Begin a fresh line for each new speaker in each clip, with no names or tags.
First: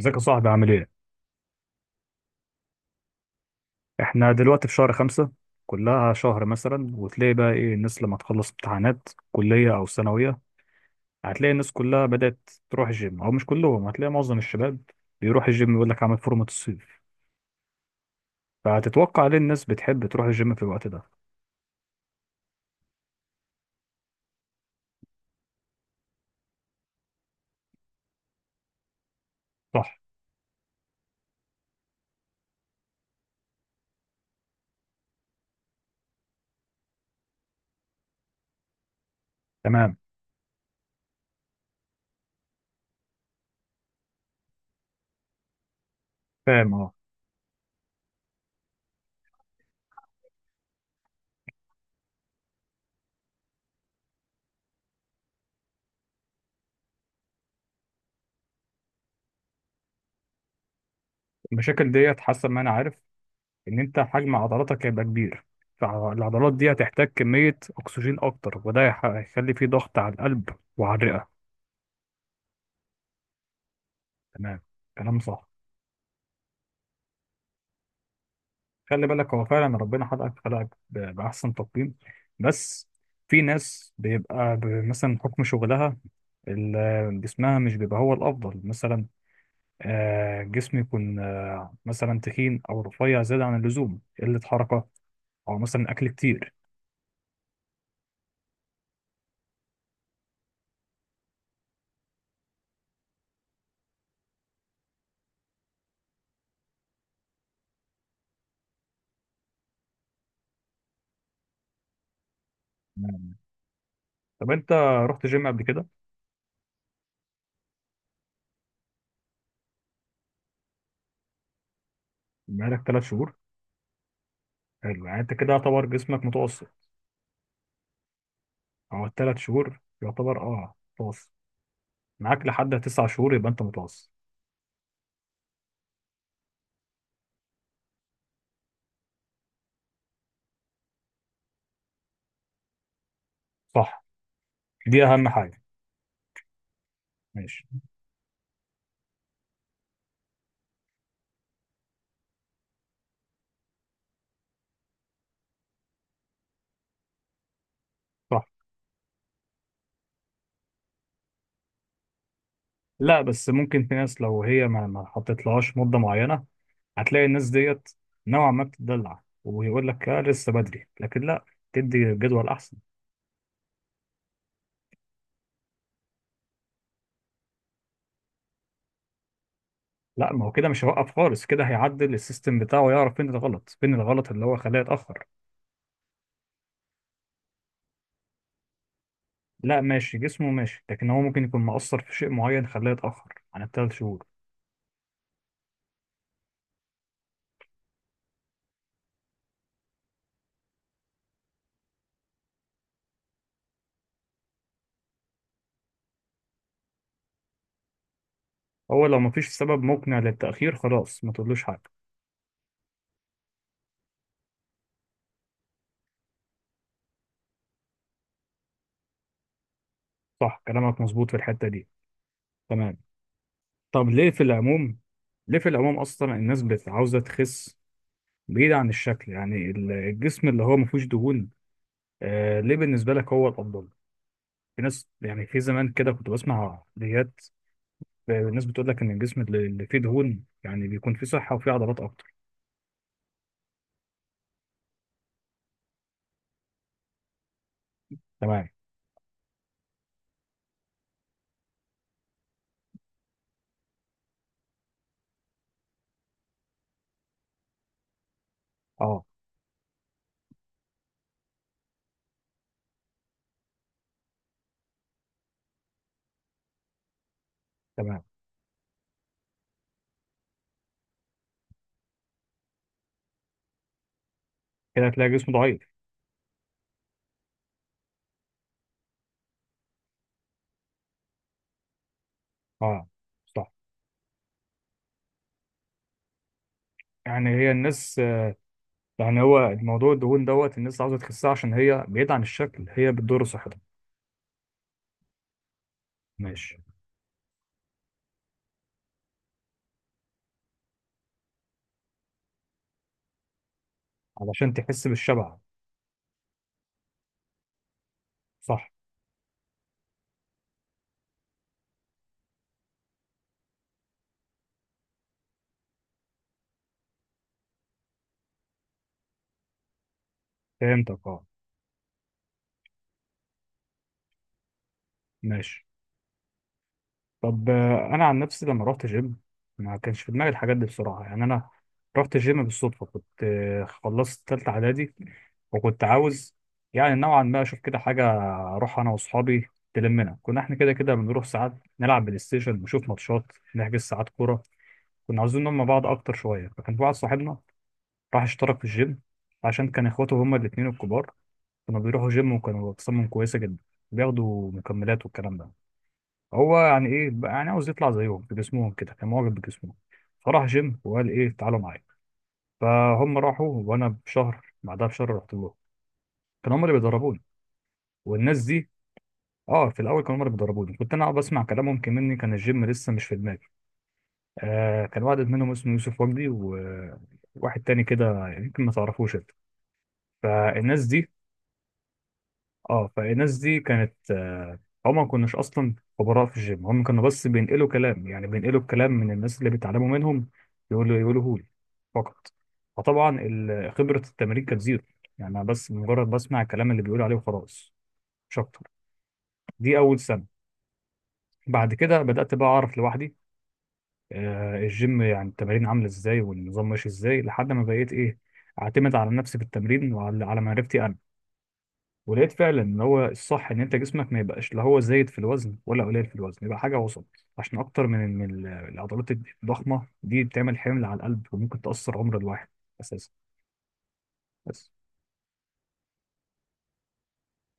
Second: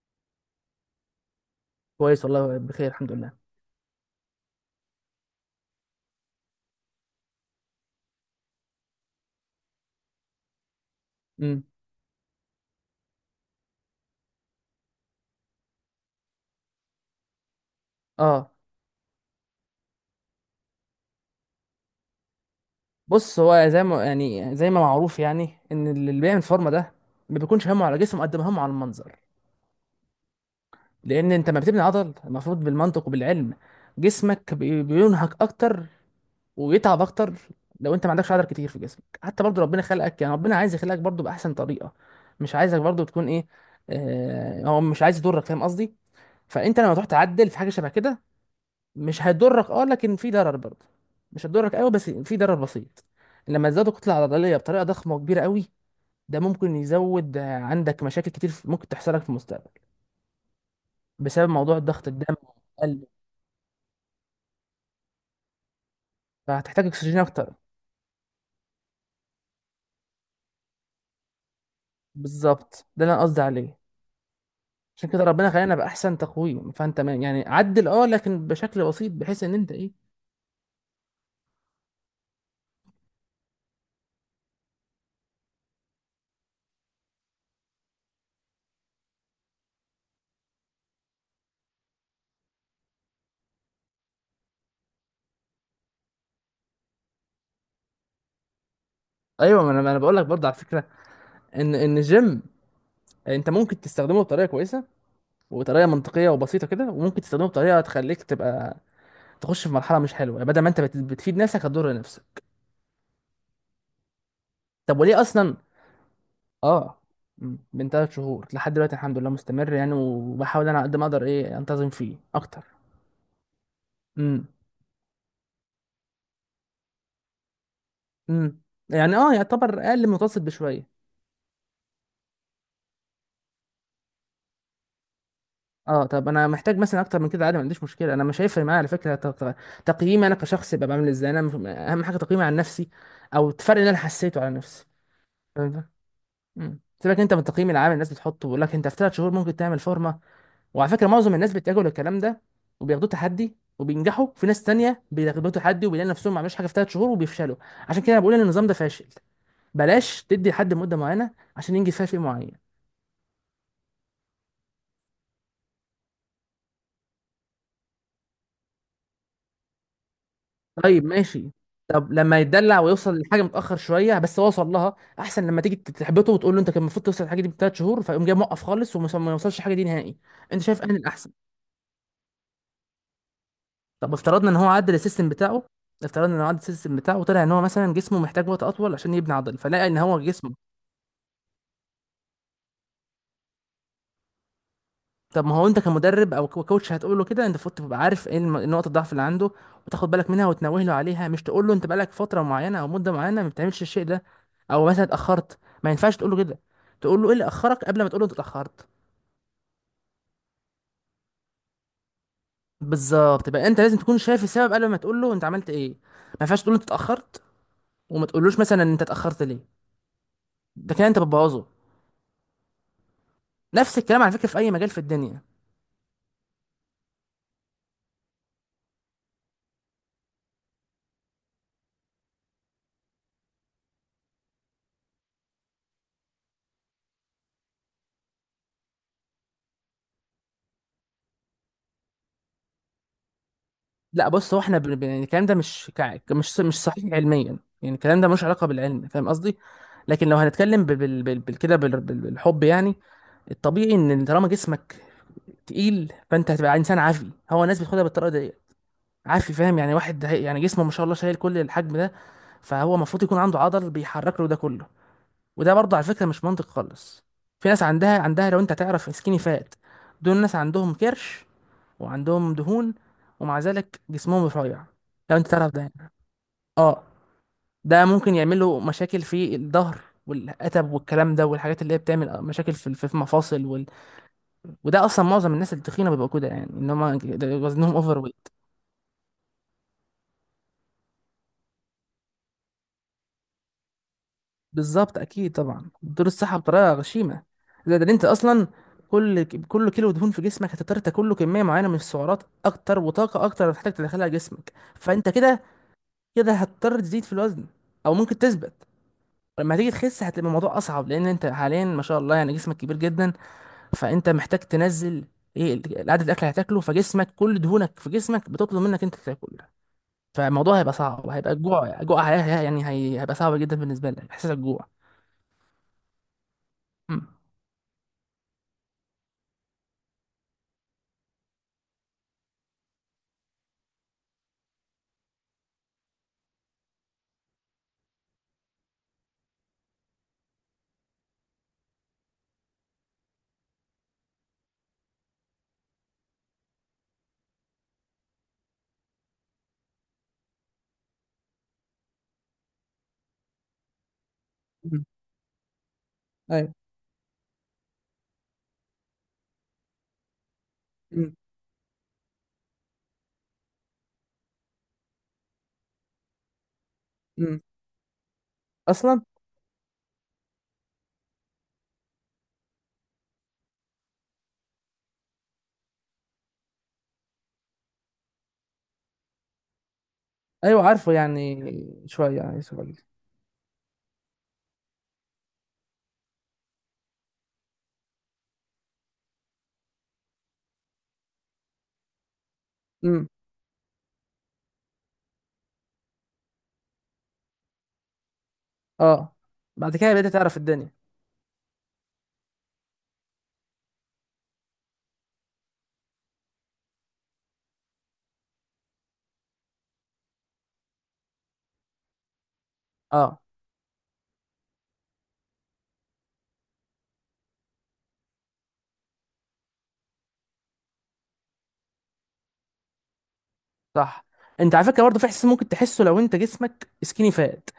ازيك يا صاحبي؟ عامل ايه؟
كويس والله، بخير الحمد لله.
احنا دلوقتي في شهر خمسة، كلها شهر مثلا، وتلاقي بقى ايه الناس لما تخلص امتحانات كلية أو ثانوية. هتلاقي
امم
الناس كلها بدأت تروح الجيم، أو مش كلهم، هتلاقي معظم الشباب بيروح الجيم، يقول لك عامل فورمة الصيف.
اه،
فهتتوقع ليه الناس بتحب تروح الجيم في الوقت ده؟
بص، هو زي ما معروف يعني ان اللي بيعمل فورمه ده ما بيكونش همه على جسمه قد ما همه على المنظر.
صح.
لان انت ما بتبني عضل، المفروض بالمنطق وبالعلم جسمك بينهك اكتر ويتعب اكتر. لو انت ما عندكش عضل كتير في جسمك، حتى برضو ربنا
تمام.
خلقك، يعني ربنا عايز يخلقك برضو باحسن طريقه. مش عايزك برضو تكون ايه، آه، هو مش عايز يضرك، فاهم قصدي؟
فاهم،
فانت
اه.
لما تروح تعدل في حاجه شبه كده، مش هيضرك اه، لكن في ضرر برضه. مش هتضرك قوي، بس في ضرر بسيط لما تزودوا الكتله العضليه بطريقه ضخمه وكبيره قوي. ده ممكن يزود عندك مشاكل كتير ممكن تحصل لك في المستقبل بسبب موضوع
المشاكل
ضغط
ديت
الدم
حسب ما أنا عارف
والقلب.
إن أنت حجم عضلاتك هيبقى كبير، فالعضلات دي
فهتحتاج
هتحتاج
اكسجين اكتر.
كمية أكسجين أكتر، وده هيخلي فيه ضغط على القلب وعلى الرئة.
بالظبط، ده اللي انا قصدي عليه.
تمام.
عشان
كلام
كده
صح.
ربنا خلينا باحسن تقويم، فانت عدل اه، لكن بشكل
خلي
بسيط،
بالك،
بحيث
هو
ان انت
فعلا
ايه.
ربنا خلقك، بأحسن تقييم. بس في ناس بيبقى مثلا حكم شغلها، جسمها مش بيبقى هو الأفضل مثلا. جسم يكون، مثلا تخين أو رفيع زيادة عن اللزوم، قلة حركة، أو مثلا أكل كتير.
ايوه، ما انا بقول لك برضه على فكره ان الجيم انت ممكن تستخدمه بطريقه كويسه وطريقه منطقيه وبسيطه كده، وممكن تستخدمه بطريقه تخليك تبقى تخش في مرحله مش حلوه، يعني بدل ما انت بتفيد نفسك هتضر نفسك.
نعم. طب أنت
طب وليه
رحت جيم
اصلا؟
قبل كده؟
اه، من 3 شهور لحد دلوقتي الحمد لله مستمر، يعني وبحاول انا على قد ما اقدر ايه انتظم فيه اكتر.
بقالك 3 شهور؟
امم
حلو، يعني أنت كده يعتبر جسمك متوسط،
امم
أو
يعني اه،
التلات شهور
يعتبر اقل متوسط
يعتبر أه
بشويه.
متوسط. معاك لحد 9 شهور يبقى أنت متوسط.
اه، طب انا محتاج مثلا اكتر من كده عادي، ما عنديش مشكله، انا مش هيفرق معايا على فكره تقييمي انا كشخص يبقى بعمل ازاي، انا اهم حاجه تقييمي عن نفسي، او الفرق اللي انا
صح.
حسيته على نفسي.
دي أهم حاجة.
فاهم ده؟ سيبك انت من
ماشي.
التقييم العام الناس بتحطه، بيقول لك انت في 3 شهور ممكن تعمل فورمه. وعلى فكره معظم الناس بيتجهوا للكلام ده، وبياخدوه تحدي وبينجحوا، في ناس تانية بياخدوه تحدي وبيلاقي نفسهم ما عملوش حاجه في 3 شهور وبيفشلوا. عشان كده أنا بقول ان
صح.
النظام ده فاشل. بلاش تدي لحد مده معينه عشان ينجز فيها شيء معين.
لا، بس ممكن في ناس لو هي ما حطيتلهاش مدة معينة، هتلاقي الناس ديت نوعا ما بتدلع، ويقول لك آه لسه بدري،
طيب
لكن لا.
ماشي. طب
تدي
لما
جدول أحسن.
يتدلع ويوصل لحاجه متاخر شويه، بس هو وصل لها، احسن لما تيجي تحبطه وتقول له انت كان المفروض توصل الحاجه دي ب 3 شهور، فيقوم جاي موقف خالص وما ما يوصلش الحاجه دي نهائي.
لا، ما هو
انت
كده
شايف
مش
ان
هيوقف
الاحسن،
خالص، كده هيعدل السيستم بتاعه، يعرف فين الغلط، فين
طب
الغلط اللي
افترضنا
هو
ان هو
خلاه
عدل
يتأخر.
السيستم بتاعه، افترضنا ان هو عدل السيستم بتاعه وطلع ان هو مثلا جسمه محتاج وقت اطول عشان يبني عضل،
لا،
فلقى ان
ماشي،
هو
جسمه
جسمه.
ماشي، لكن هو ممكن يكون مقصر في شيء معين خلاه يتأخر عن الثلاث شهور.
طب ما هو انت كمدرب او كوتش هتقول له كده، انت المفروض تبقى عارف ايه نقط الضعف اللي عنده، وتاخد بالك منها وتنوه له عليها، مش تقول له انت بقالك فتره معينه او مده معينه ما بتعملش الشيء ده، او مثلا اتاخرت. ما ينفعش تقول له كده، تقول له ايه اللي اخرك قبل ما تقول له انت اتاخرت.
هو لو مفيش سبب مقنع للتأخير خلاص ما تقولوش حاجة.
بالظبط، يبقى انت لازم تكون شايف السبب قبل ما تقول له انت عملت ايه. ما ينفعش تقول له انت اتاخرت وما تقولوش مثلا انت اتاخرت ليه.
صح،
ده
كلامك
كده انت
مظبوط في
بتبوظه.
الحتة دي. تمام.
نفس
طب
الكلام
ليه
على
في
فكره في اي مجال
العموم؟
في الدنيا.
ليه في العموم اصلا الناس عاوزه تخس؟ بعيد عن الشكل، يعني الجسم اللي هو ما فيهوش دهون. آه، ليه بالنسبه لك هو الافضل؟ في ناس يعني في زمان كده كنت بسمع فيديوهات، الناس بتقول لك ان الجسم اللي فيه دهون يعني بيكون فيه صحه وفيه عضلات اكتر.
لا بص، هو احنا يعني الكلام ده مش مش صحيح علميا، يعني الكلام ده ملوش علاقه
تمام.
بالعلم، فاهم قصدي؟ لكن لو هنتكلم بالحب يعني، الطبيعي ان طالما جسمك تقيل فانت هتبقى انسان عافي، هو الناس بتاخدها بالطريقه دي.
اه.
عافي، فاهم، يعني واحد يعني جسمه ما شاء الله شايل كل الحجم ده، فهو المفروض يكون عنده عضل بيحرك له ده كله. وده برضه على فكرة مش منطق خالص، في ناس عندها
تمام.
عندها لو انت تعرف، سكيني فات. دول ناس عندهم كرش وعندهم دهون ومع ذلك جسمهم رفيع.
كده هتلاقي
لو انت
جسم
تعرف ده
ضعيف.
يعني. اه، ده ممكن يعمل له مشاكل في الظهر والقتب والكلام ده، والحاجات اللي هي بتعمل مشاكل
اه.
في المفاصل
صح.
وال... وده اصلا معظم الناس التخينه بيبقوا كده، يعني ان هم
يعني هي
وزنهم
الناس،
اوفر.
يعني هو الموضوع الدهون دوت الناس عاوزه تخسها، عشان هي بعيد عن الشكل هي بتضر صحتها.
بالظبط، اكيد طبعا، بتدور الصحه
ماشي.
بطريقه غشيمه. زائد ان انت اصلا كل كيلو دهون في جسمك هتضطر تاكل له كميه معينه من السعرات اكتر وطاقه اكتر هتحتاج تدخلها
علشان
جسمك،
تحس
فانت
بالشبع.
كده كده هتضطر تزيد في الوزن او ممكن تثبت.
صح.
لما تيجي تخس هتبقى الموضوع اصعب، لان انت حاليا ما شاء الله يعني جسمك كبير جدا، فانت محتاج تنزل ايه عدد الاكل اللي هتاكله، فجسمك كل دهونك في جسمك بتطلب منك انت تاكل. فالموضوع هيبقى
فهمتك،
صعب،
اه.
هيبقى الجوع جوع، هيبقى صعب جدا بالنسبه لك احساس الجوع.
ماشي.
مم.
طب، انا عن نفسي لما رحت جيم ما كانش في دماغي الحاجات دي بسرعه، يعني انا رحت جيم بالصدفه. كنت، خلصت تالتة اعدادي، وكنت عاوز يعني نوعا ما اشوف كده حاجه، اروح انا واصحابي، تلمنا. كنا احنا كده كده بنروح ساعات، نلعب بلاي ستيشن، نشوف ماتشات، نحجز ساعات كوره. كنا عاوزين نلم بعض اكتر شويه، فكان في واحد صاحبنا راح اشترك في الجيم، عشان كان اخواته هما الاتنين الكبار كانوا بيروحوا جيم، وكانوا اجسامهم كويسه جدا، بياخدوا مكملات والكلام ده.
مم.
هو يعني ايه بقى، يعني عاوز يطلع زيهم بجسمهم، كده كان معجب بجسمهم. فراح جيم وقال،
امم
ايه تعالوا معايا. فهم راحوا وانا بشهر بعدها بشهر رحت لهم. كانوا هم اللي بيدربوني
امم
والناس دي.
اصلا.
اه، في الاول كانوا هم اللي بيدربوني، كنت انا أقعد بسمع كلامهم كمني، كان الجيم لسه مش في دماغي. آه، كان واحد منهم اسمه يوسف وجدي، وواحد تاني كده يمكن ما تعرفوش انت.
ايوه
فالناس
عارفه
دي،
يعني شويه، يعني يوسف علي.
اه، فالناس دي كانت، هم ما كناش اصلا خبراء في الجيم، هم كانوا بس بينقلوا كلام، يعني بينقلوا الكلام من الناس اللي بيتعلموا منهم، يقولوه لي فقط.
امم
فطبعا خبرة التمرين كانت زيرو. يعني أنا بس مجرد بسمع الكلام اللي بيقولوا عليه وخلاص، مش اكتر.
اه، بعد
دي
كده
اول
بدأت
سنة.
تعرف الدنيا.
بعد كده بدأت بقى اعرف لوحدي، الجيم يعني التمارين عاملة ازاي، والنظام ماشي ازاي، لحد ما بقيت ايه، اعتمد على نفسي في التمرين، وعلى معرفتي. ولقيت فعلا ان هو
اه،
الصح ان انت جسمك ما يبقاش لا هو زايد في الوزن ولا قليل في الوزن، يبقى حاجه وسط، عشان اكتر من إن العضلات الضخمه دي بتعمل حمل على القلب، وممكن تاثر عمر الواحد اساسا.
صح. انت على
بس.
فكره برضه في احساس ممكن تحسه، لو انت جسمك سكيني فات،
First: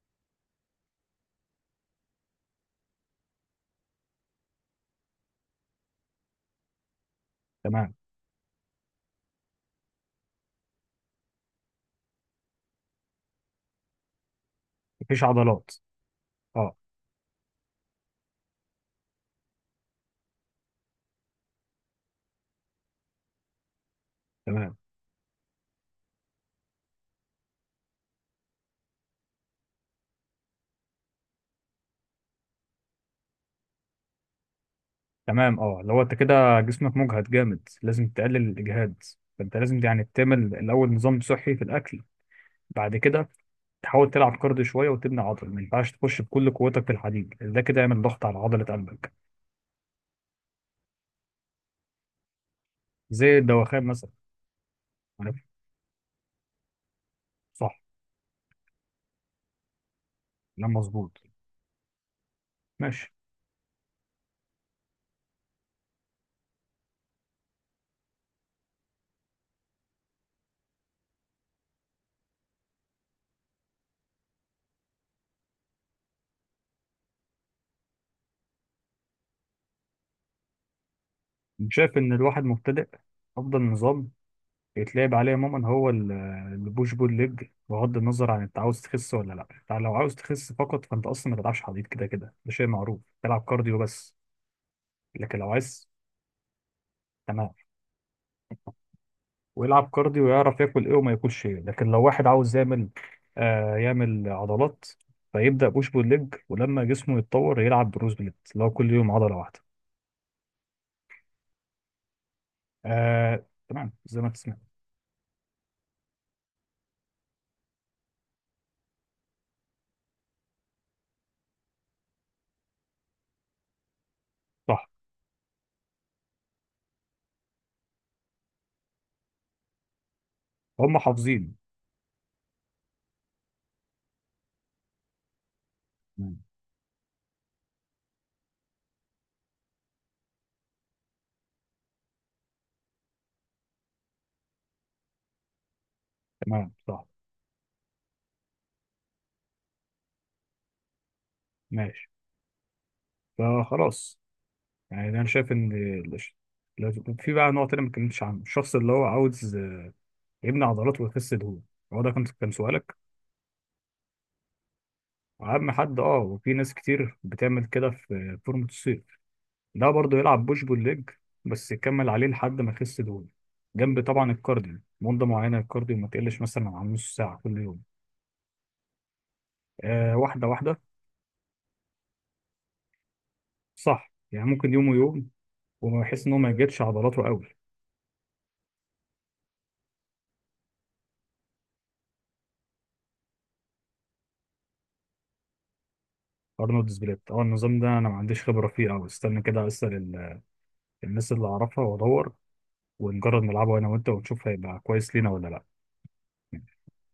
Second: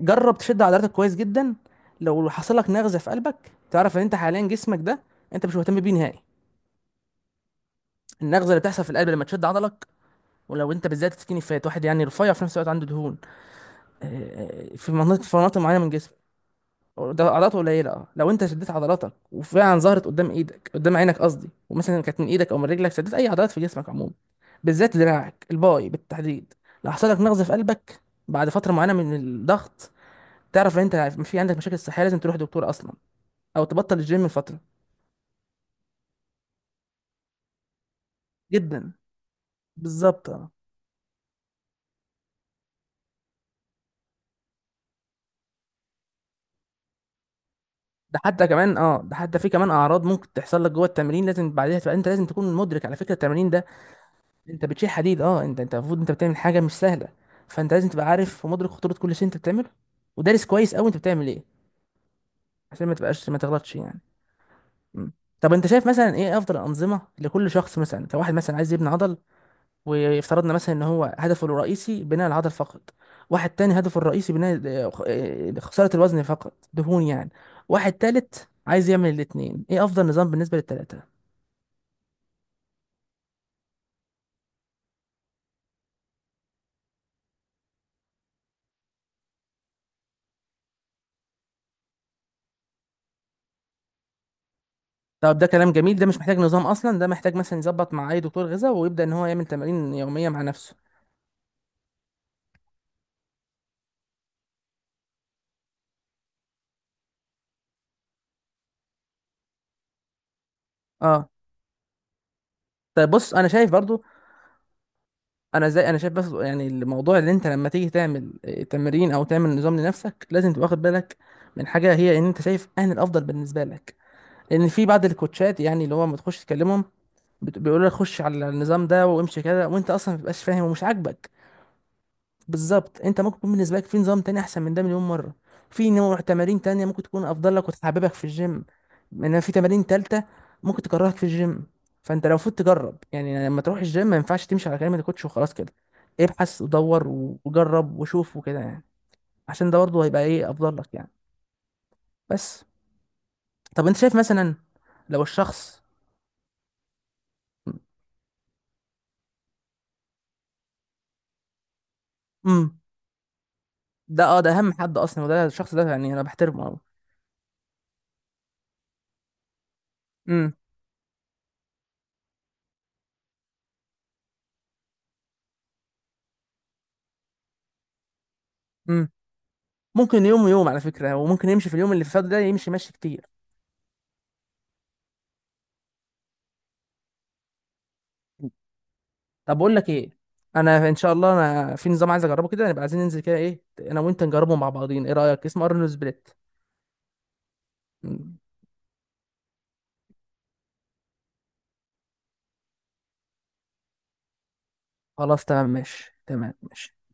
جرب تشد عضلاتك كويس جدا، لو حصل لك نغزه في قلبك، تعرف ان انت حاليا جسمك ده انت مش مهتم بيه نهائي.
تمام.
النغزه اللي بتحصل في القلب لما تشد عضلك، ولو انت بالذات سكيني فات، واحد يعني رفيع في نفس الوقت عنده دهون في مناطق،
مفيش
في مناطق
عضلات.
معينه من جسمك،
اه.
ده عضلاته قليله. اه، لو انت شديت عضلاتك وفعلا ظهرت قدام ايدك، قدام عينك قصدي، ومثلا كانت من ايدك او من رجلك، شديت اي عضلات في جسمك عموما،
تمام.
بالذات دراعك الباي بالتحديد، لو حصل لك نقص في قلبك بعد فتره معينه من الضغط، تعرف ان انت في عندك مشاكل صحيه، لازم تروح دكتور اصلا، او تبطل الجيم لفتره.
تمام، اه، لو انت كده جسمك مجهد جامد لازم تقلل
جدا
الاجهاد. فانت لازم يعني
بالظبط.
تعمل
اه
الاول نظام صحي في الاكل، بعد كده تحاول تلعب كارديو شويه وتبني عضل. ما ينفعش تخش بكل قوتك في الحديد، ده كده يعمل
ده
ضغط على
حتى
عضله
كمان، اه
قلبك.
ده حتى في كمان اعراض ممكن تحصل لك جوه التمرين، لازم بعدها تبقى انت لازم تكون مدرك على فكره
زي
التمرين ده،
الدوخان مثلا.
انت بتشيل حديد
عارف؟
اه، انت المفروض انت بتعمل حاجه مش سهله،
صح.
فانت لازم تبقى عارف في مدرك خطوره كل شيء انت بتعمله ودارس
لا،
كويس قوي انت
مظبوط.
بتعمل ايه، عشان ما
ماشي.
تبقاش ما تغلطش يعني. مم. طب انت شايف مثلا ايه افضل الانظمه لكل شخص، مثلا كواحد مثلا عايز يبني عضل، وافترضنا مثلا ان هو هدفه الرئيسي بناء العضل فقط، واحد تاني هدفه الرئيسي بناء خساره الوزن فقط، دهون يعني، واحد تالت عايز يعمل الاتنين، ايه افضل نظام بالنسبه للتلاته؟
شايف ان الواحد مبتدئ افضل نظام يتلعب عليه عموما هو البوش بول ليج، بغض النظر عن انت عاوز تخس ولا لا. انت لو عاوز تخس فقط فانت اصلا ما تلعبش حديد، كده كده ده شيء معروف، تلعب كارديو بس. لكن
طب ده
لو
كلام
عايز.
جميل، ده مش محتاج نظام اصلا، ده محتاج
تمام.
مثلا يظبط مع اي دكتور غذاء ويبدا ان هو يعمل
ويلعب
تمارين
كارديو،
يوميه مع
ويعرف
نفسه.
ياكل ايه وما ياكلش ايه. لكن لو واحد عاوز يعمل، يعمل عضلات، فيبدا بوش بول ليج، ولما جسمه يتطور يلعب بروز بليت اللي هو كل يوم عضله واحده.
اه طيب، بص
آه،
انا شايف
تمام
برضو،
زي ما انت سمعت.
انا شايف بس يعني الموضوع، اللي انت لما تيجي تعمل تمرين او تعمل نظام لنفسك، لازم تبقى واخد بالك من حاجه هي ان انت شايف اهل الافضل بالنسبه لك، لان في
صح.
بعض الكوتشات يعني اللي هو ما تخش تكلمهم، بيقولوا لك خش على النظام ده وامشي كده، وانت اصلا ما بتبقاش فاهم ومش
هم
عاجبك.
حافظين.
بالظبط، انت ممكن يكون بالنسبه لك في نظام تاني احسن من ده مليون مره، في نوع تمارين تانية ممكن تكون افضل لك وتحببك في الجيم، انما في تمارين تالتة ممكن تكرهك في الجيم. فانت لو المفروض تجرب، يعني لما تروح الجيم ما ينفعش تمشي على كلمه الكوتش وخلاص كده، ابحث
تمام. صح.
ودور وجرب وشوف وكده يعني، عشان ده برضه هيبقى ايه افضل لك يعني.
ماشي.
بس. طب انت شايف
فخلاص.
مثلا
يعني
لو
انا شايف ان،
الشخص.
الش- في بقى نوع تاني ما اتكلمتش عنه، الشخص اللي هو عاوز يبني عضلات ويخس دهون. هو ده كان
امم
سؤالك؟
ده اه، ده اهم حد اصلا، وده
اهم
الشخص ده
حد،
يعني
اه.
انا
وفي
بحترمه
ناس
قوي.
كتير بتعمل كده في فورمة الصيف. ده برضه يلعب
امم
بوش بول ليج، بس يكمل عليه لحد ما يخس دهون، جنب طبعا الكارديو مدة معينة. الكارديو ما تقلش مثلا عن نص ساعة كل يوم.
امم
آه،
ممكن يوم
واحدة
ويوم
واحدة.
على فكره، وممكن يمشي في اليوم اللي فات ده، يمشي ماشي كتير.
صح، يعني ممكن يوم ويوم، وما يحس ان هو ما يجدش عضلاته قوي.
طب بقول لك ايه، انا ان شاء الله انا في نظام عايز اجربه كده، نبقى عايزين ننزل كده ايه، انا وانت نجربه مع بعضين، ايه رايك، اسمه ارنولد سبليت.
ارنولد سبليت؟ اه، النظام ده انا ما
مم.
عنديش خبره فيه قوي، استنى كده اسال الناس اللي اعرفها، وادور، ونجرب نلعبه انا وانت ونشوف هيبقى كويس لينا
خلاص
ولا
تمام
لا
ماشي، تمام ماشي.